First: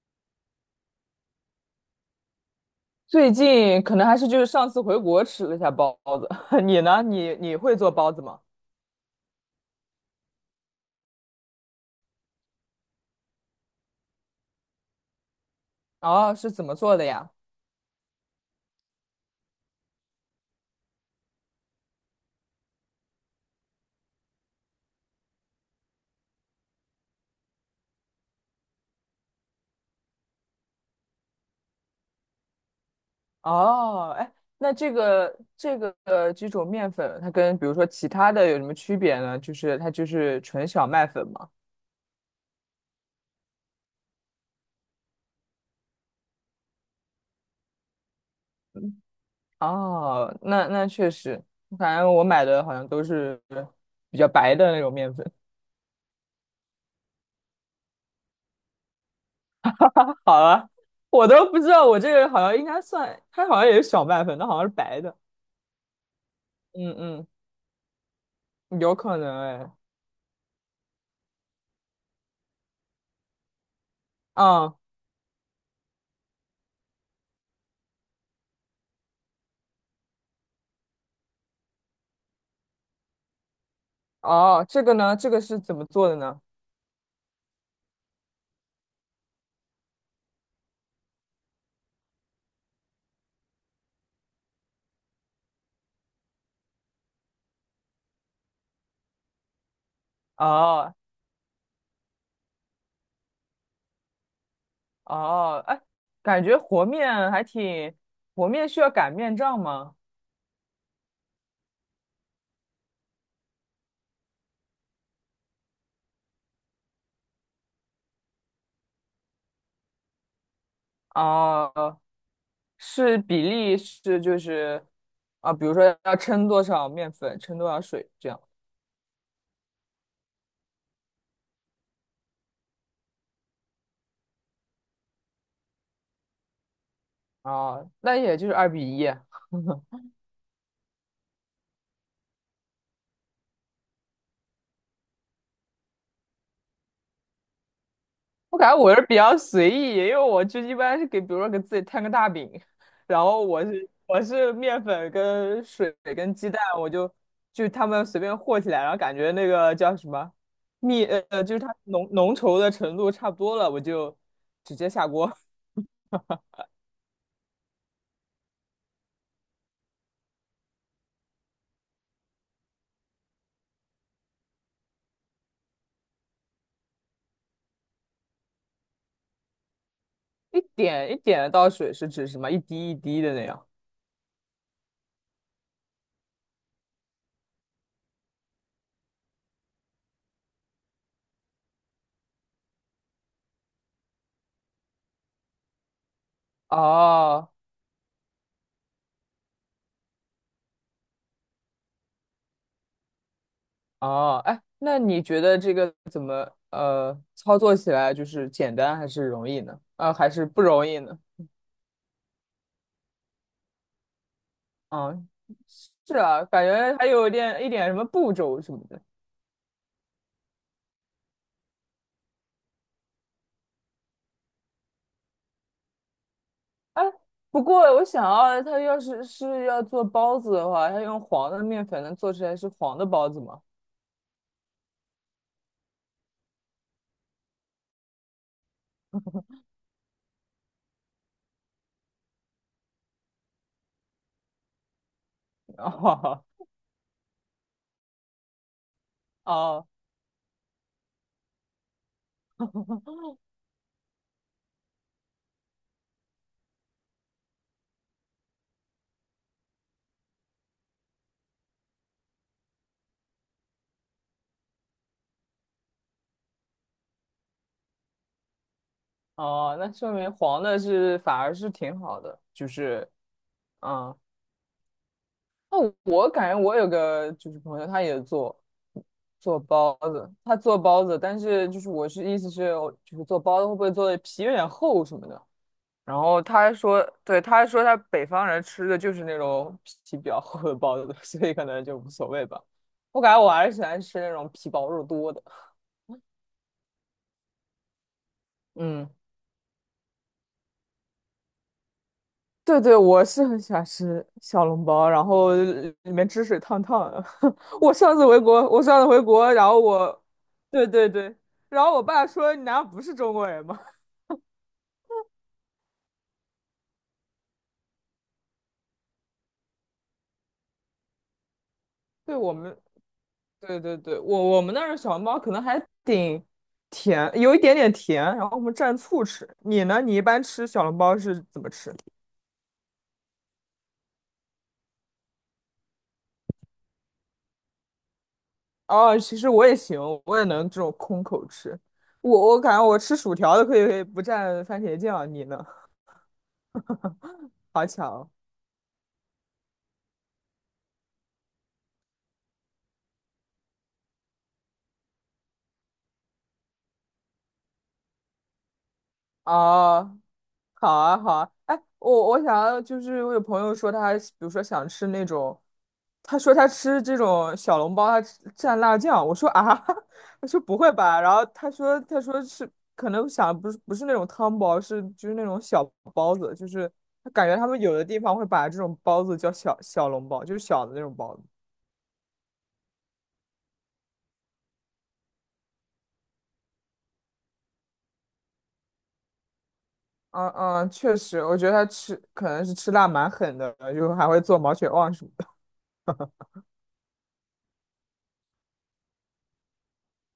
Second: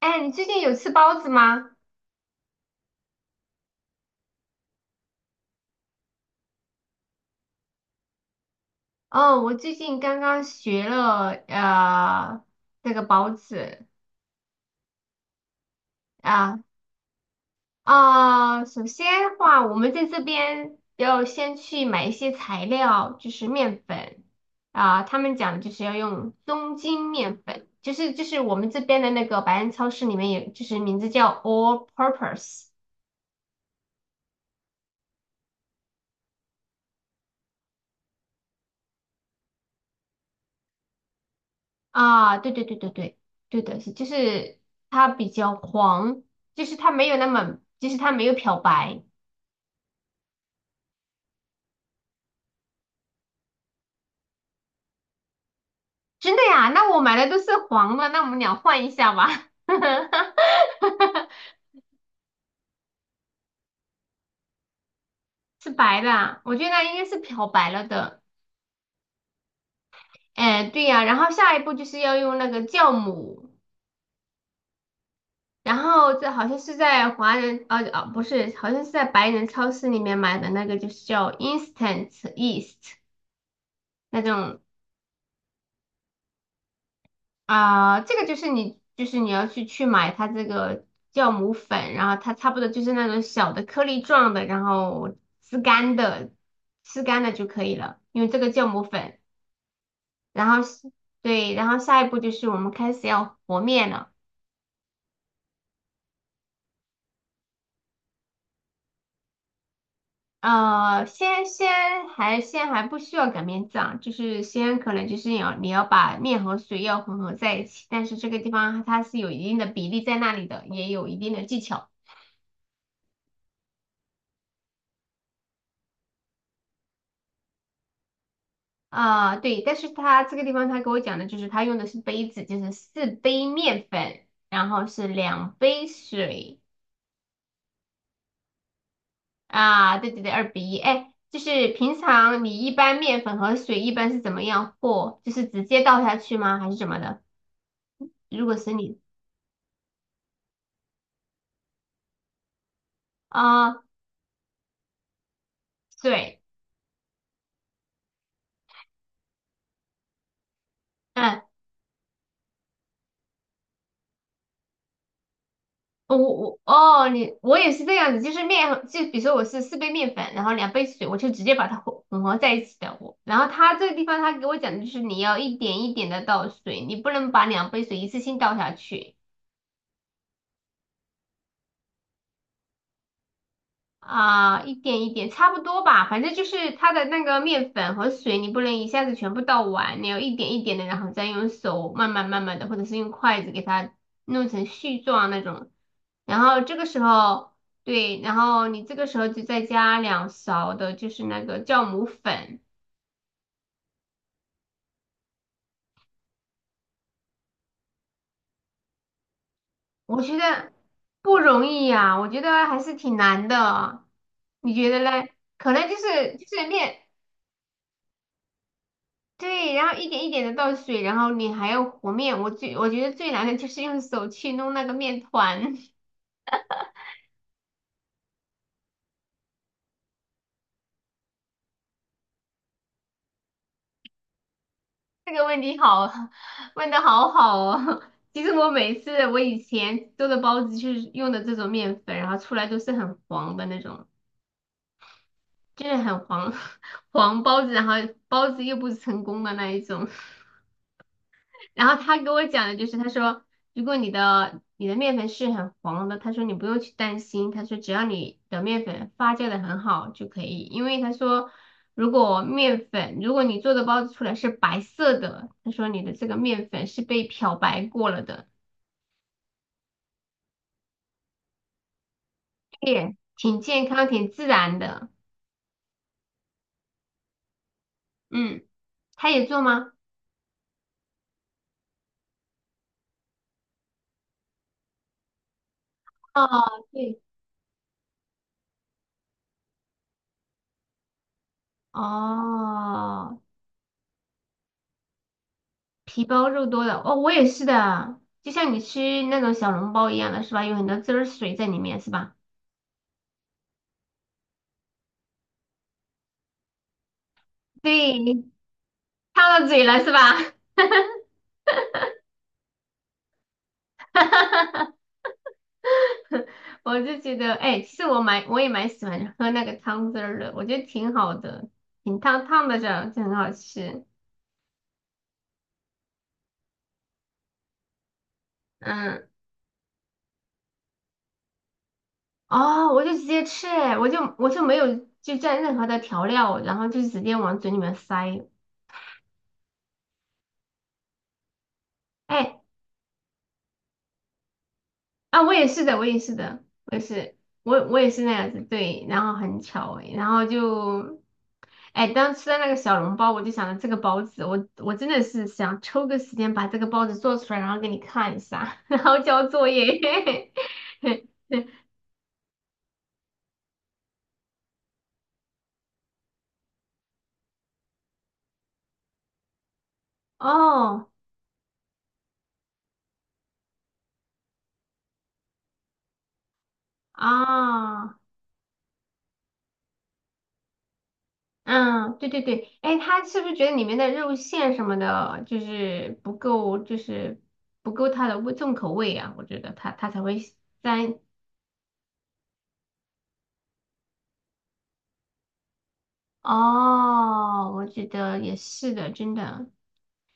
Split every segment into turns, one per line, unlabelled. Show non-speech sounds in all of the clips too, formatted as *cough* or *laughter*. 哎，你最近有吃包子吗？
最近可能还是就是上次回国吃了一下包子，*laughs* 你呢？你会做包子吗？
哦，我最近刚刚学了这个包子。
哦，是
啊。
怎么做的呀？
啊，首先的话，我们在这边要先去买一些材料，就是面粉。啊，他们讲就是要用中筋面粉，就是我们这边的那个百安超市里面有，就是名字叫 All Purpose。
哦，哎，那这个这种面粉，它跟比如说其他的有什么区别呢？就是它就是纯小麦粉嘛。
啊，对对对对对。对的是，就是它比较黄，就是它没有那么，就是它没有漂白。
哦，那确实，反正我买的好像都是比较白的那种面粉。
真的呀？那我买的都是黄的，那我们俩换一下吧。
*laughs* 好了，我
*laughs*
都不知道我这个好像应该算，它好像也是小麦粉，它好像是白的。
是白的啊，我觉得应该是
嗯
漂白了的。
嗯，有可能哎。
哎，对呀，然后下一步就是要用那个酵母。
啊。
然后这好像是在华人，啊不是，好像是在白人超市里面买的那个，就是叫 instant yeast 那种。
哦，这个呢，这个是怎么做的呢？
啊，这个就是你，就是你要去买它这个酵母粉，然后它差不多就是那种小的颗粒状的，然后吃干的，吃干的就可以了，因为这个酵母粉。然后是
哦
对，然后下一步就是我们开始要和面了。
哦，哎，感觉和面还挺，和面需要擀面杖吗？
先还不需要擀面杖，就是先可能就是你要你要把面和水要混合在一起，但是这个地方它是有一定的比例在那里的，也有一定的技巧。
哦，是比例是就是啊，比如说要称多少面粉，称多少水这样。
啊，对，但是他这个地方他给我讲的就是他用的是杯子，就是四杯面粉，然后是两杯水。
哦，那也就是二比一。*laughs*
啊，对对对，2比1。哎，就是平常你一般面粉和水一般是怎么样和？就是直接倒下去吗？还是怎么的？如果
我感
是
觉我
你。
是比较随意，因为我就一般是给，比如说给自己摊个大饼，然后我
啊，
是我是面粉跟水跟
对，
鸡蛋，我就他们随便和起来，然后感觉那个叫什么蜜
嗯。
就是它浓浓稠的程度差不多了，我就直接下锅。
哦，我哦，你我也是这样子，就是面和就比如说我是四杯面粉，然后两杯水，我就直接把它混合在一起的。我，然后他这个地方他给我讲的就是你要一点一点的倒水，你不能把两杯水一次性倒下去。
一点一点的倒水是指什么？一滴一滴的那样。
啊，一点一点，差不多吧。反正就是它的那个面粉和水，你不能一下子全部倒完，你要一点一点的，然后再用手慢慢慢慢的，或者是用筷子给它弄成絮状那种。然后这个时
哦
候，对，然后你这个时候就再加两勺的，就是那个酵母粉。
哦，哎，那你觉得这个怎么操作起来就是简单还是容易呢？
我
还
觉
是不
得
容易呢？
不容易呀，我觉得还是挺难的。你觉得
啊，
嘞？可能就
是
是
啊，
就
感
是
觉
面。
还有点一点什么步骤什么的。
对，然后一点一点的倒水，然后你还要和面。我觉得最难的就是用手去弄那个面团。
哎，不过我想要，他要是是要做包子的话，他用黄的面粉能做出来是黄的包子吗？
*laughs* 这个问题好，问的好好哦。*laughs* 其实我每次我以前做的包子就是用的这种面粉，然后出来都是很黄的那种，
*laughs*
就是很
哦
黄。 *laughs* 黄包子，然后包子又不成功的那一
哦
种。然后他给我讲的就是，他说如果你的你的面粉是很黄的，他说你不用去担心，他说只要你的面粉发酵的很好就可以，因为他说如果面粉如果你做的包子出来是白色的，他说你的这个面粉是被漂白过了的。
哦，那说明黄的是反而是挺好的，就是
对，挺健康
啊。
挺自然的。
那我感觉我有个就是朋友，他也做
嗯，他也
做
做吗？
包子，他做包子，但是就是我是意思是我就是做包子会不会做的皮有点厚什么的？然后他还
哦，
说，
对。
对，他还说他北方人吃的就是那种皮比较厚的包子，*laughs* 所以可能就无所谓吧。我感
哦，
觉我还是喜欢吃那种皮薄肉多的。
皮包肉多的哦，我也是的啊，就像你
嗯，
吃那种小笼包一样的是吧？有很多汁儿水在里面是吧？
对对，我是很喜欢吃小笼包，然后里面汁水烫烫的。*laughs* 我上次回
对，
国，我上次回国，
烫到
然后
嘴了是
我，
吧？
对对对，然后我爸说你难道不是中国人吗？*laughs*
*laughs* 我就觉得，哎，其实我蛮我也喜欢喝那个汤汁儿的，我觉得挺好的，挺
对
烫
我
烫
们
的着就很好
对对
吃。
对，我我们那儿的小笼包可能还挺甜，有一点点甜，然后我们蘸醋
嗯。
吃。你呢？你一般吃小笼包是怎么吃？
哦，我就直接吃，哎，我就没有就蘸任何的调料，然后就直接往嘴里面塞。
哦，其实我也行，我也能这种空口吃。我
哎，
我感觉我吃薯条都可以可以不蘸番茄酱，
啊，
你
我
呢？
也是的，我也是的，我也是，我
好
我也是
巧
那样子。对，然后很巧诶，然后就，哎，当吃到那个小笼包，我就想着这个包子，我真的是想抽个时间把这个包子做出来，然后给你看一下，*laughs* 然后交作
哦，
业。
好啊好
*laughs*
啊。哎，我想要就是我有朋友说他，比如说想吃那种他说他吃这种小笼包，他吃蘸辣酱。我说啊，*laughs* 我说不会
哦，
吧？然后他说是可能想不是不是那种汤包，是就是那种小包子，就是他感觉他们有的
啊，
地方会把这种包子叫小笼包，就是小的那种包子。
嗯，对对对，哎，他是不是觉得里面的肉馅什么的，就是不够，就是不够它的味重口味啊？我觉得他才会
嗯嗯，确
沾。
实，我觉得他吃可能是吃辣蛮狠的，就还会做毛血旺什么的。
哦，我觉得也是的，真的。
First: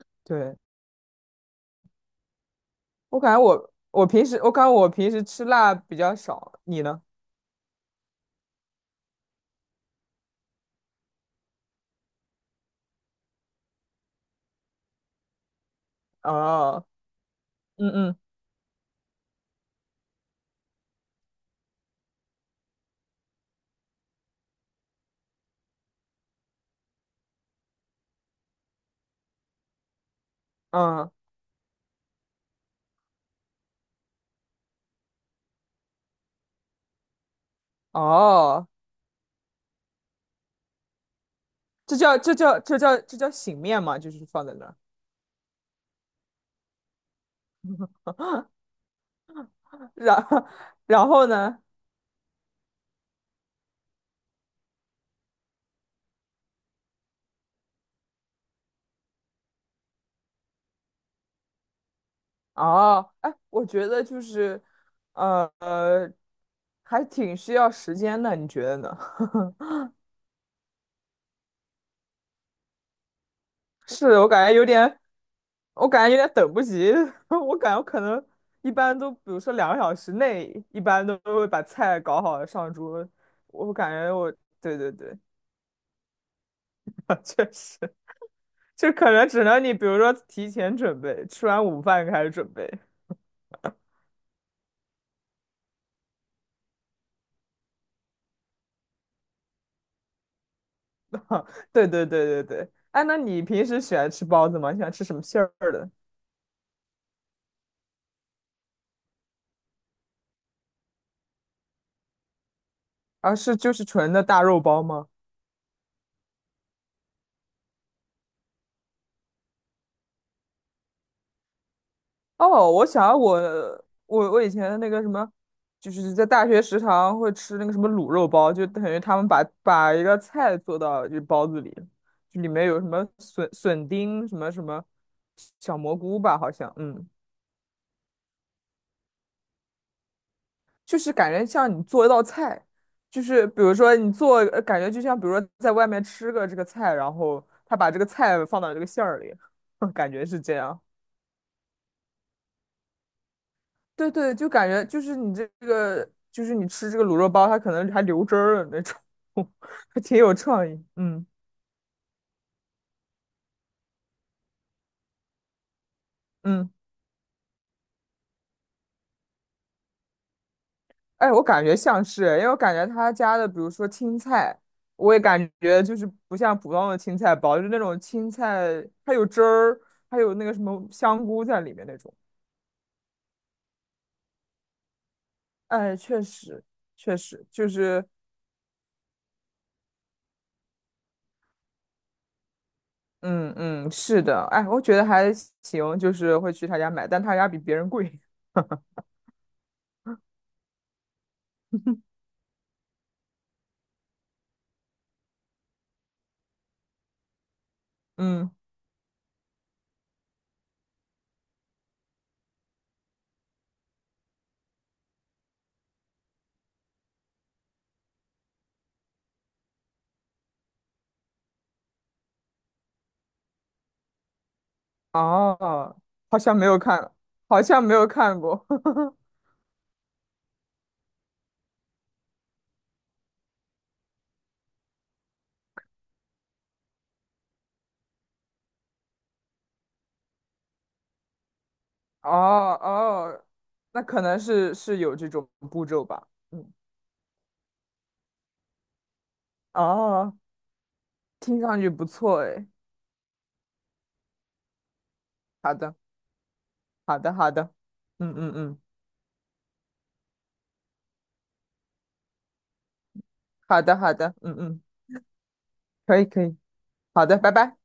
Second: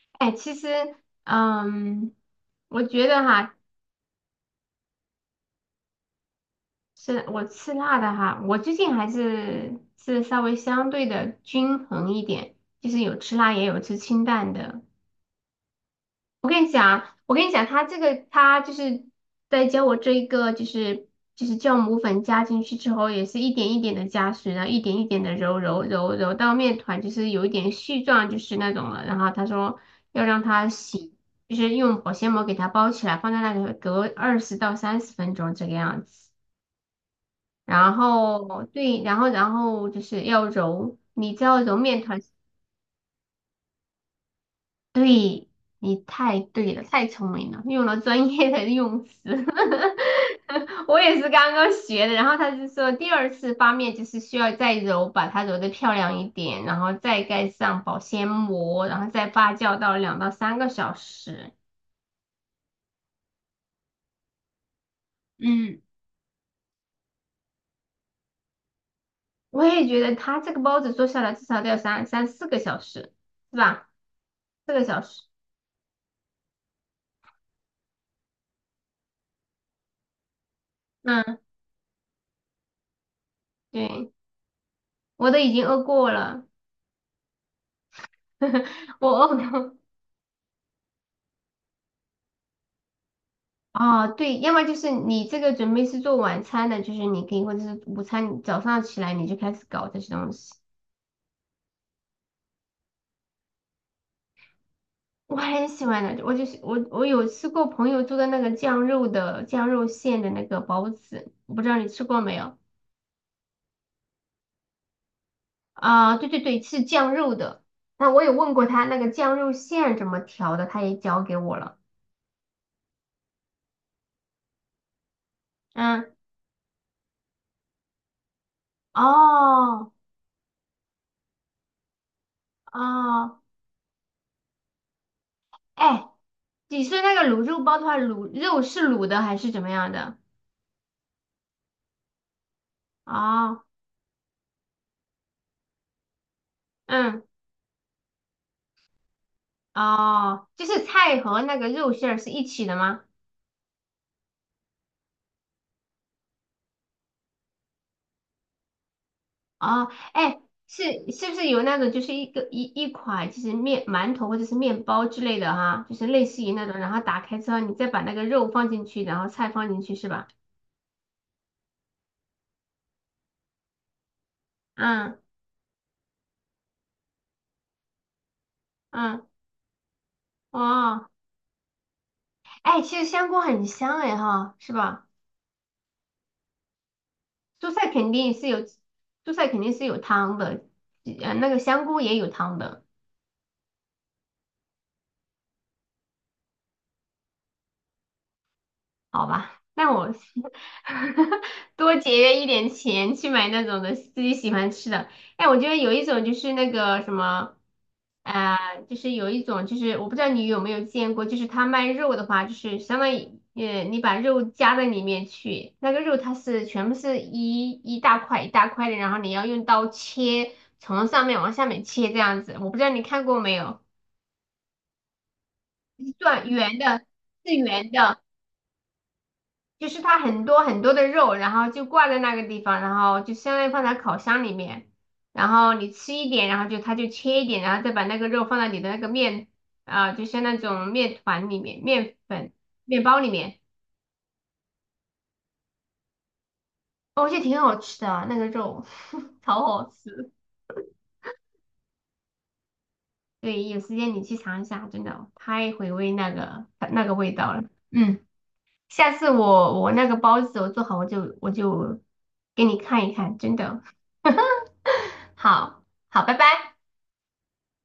*laughs*
哎，其
对，
实，嗯，我觉
我
得
感觉
哈，
我平时吃辣比较少，你呢？
是我吃辣的哈，我最近还是稍微相对的均衡一点，就是有吃辣也有吃清淡的。我跟你
哦，
讲，我跟你讲，他
嗯
这个
嗯
他就是在教我这一个，就是酵母粉加进去之后，也是一点一点的加水，然后一点一点的揉揉揉揉到面团就是有一点絮状，就是那种了。然后他说要让它
嗯，
洗，就是用保鲜膜给它包起来，放在那里隔20到30分钟这个样子。然后
哦。
对，然后就是要揉，你知道揉
这
面
叫
团。
这叫这叫这叫醒面嘛，就是放在那儿，
对，你太对了，太聪明了，用了专业的用词。
然后
*laughs* 我
然
也
后
是刚
呢？
刚学的，然后他就说第二次发面就是需要再揉，把它揉的漂亮一点，然后再盖上保鲜膜，然后再发酵到2到3个小时。
哦，哎，我觉得就是，呃，
嗯，
呃还挺需要时间的，你觉得呢？
我也觉得他这个包子做下来至少得要三四个小时，是
*laughs*
吧？
是我感觉有
四个
点，
小时。
我感觉有点等不及，*laughs* 我感觉我可能一般都，比如说两个小时内，一般都
嗯，
会把菜搞好上桌，我感觉
对，
我，对对对，
我都已经饿过了，
*laughs* 确实，就
*laughs* 我
可能只能你
饿。
比如说提前准备，吃完午饭开始准备。
哦，对，要么就是你这个准备是做晚餐的，就是你可以，或者是午餐，早上起来你就开始搞这些东西。
*laughs* 对对对对对，哎，那你平时喜欢吃包子吗？你喜欢吃什么
我
馅
很
儿
喜
的？
欢的，我就是我有吃过朋友做的那个酱肉的酱肉馅的那个包子，我不知道你吃过没有？
啊，是就是纯的大肉包吗？
啊、对对对，是酱肉的。那我有问过他那个酱肉馅怎么调的，他也教给我了。
哦，我想我以前那个什么，就
嗯，
是在大学食堂会吃那个什么卤肉包，就等于他们把
哦
把一个菜做到就包子里，就里面有什么
哦，
笋丁什么什么小蘑
哎，
菇吧，好像，
你说
嗯，
那个卤肉包的话，卤肉是卤的还是怎么样的？
就是感觉像你做一道菜，就是
哦，
比如说你做，感觉就像比如说在外面吃个这个菜，然
嗯。
后他把这个菜放到这个馅儿里，*laughs* 感觉是
哦，
这
就
样。
是菜和那个肉馅儿是一起的吗？
对对，就感觉就是你这个，就是你吃这个卤肉包，它可能还流汁儿了那种，
哦，
*laughs* 还挺有
哎，
创
是
意。嗯
是不是有那种就是一个一款就是面馒头或者是面包之类的哈，就是类似于那
嗯，
种，然后打开之后你再把那个肉放进去，然后菜放进去是吧？
哎，我感觉像是，因为我感觉他家的，比如说青菜，我
嗯
也感觉就是不像普通的青菜包，就是那种青菜，它有
嗯。
汁儿，还有那个什么
哦，
香菇在里面那种。
哎，其实香菇很香哎哈，是吧？
哎，确实，确实就
蔬菜
是，
肯定是有，蔬菜肯定是有汤的，那个香菇也有汤的。
嗯嗯，是的，哎，我觉得还行，就是会去他家买，但他家比别人贵。*laughs*
好吧，那我是 *laughs* 多节约一点钱去买那种的自己喜欢吃的。哎，我觉得有一种就是那个什么，
嗯，
啊，就是有一种就是我不知道你有没有见过，就是他卖肉的话，就是相当于你把肉夹在里面去，那个肉它是全部是一大块一大块的，然后你要用刀切，从上面往下面切这样子。我不知道你看过没有，
哦，
一
好
段
像没
圆
有
的，
看，
是
好像
圆
没有
的。
看过。*laughs*
就是它很多很多的肉，然后就挂在那个地方，然后就相当于放在烤箱里面，然后你吃一点，然后就它就切一点，然后再把那个肉放到你的那个面。啊、就像那种面团里面、面
哦
粉、面包里
哦，
面。
那可能是是有这种步骤吧。嗯，
哦，我觉得挺好吃的那个肉，*laughs* 超好吃。
哦，听上去不错哎。
对，有时间你去尝一下，真的太
好
回
的，
味那个那个
好
味
的，好
道了。
的。
嗯，
嗯嗯嗯，
下次我那个包子我做好，我就给你看一看，真
好
的
的，好的，嗯嗯，
*laughs* 好
可
好，
以
拜
可以，
拜。
好的，拜拜。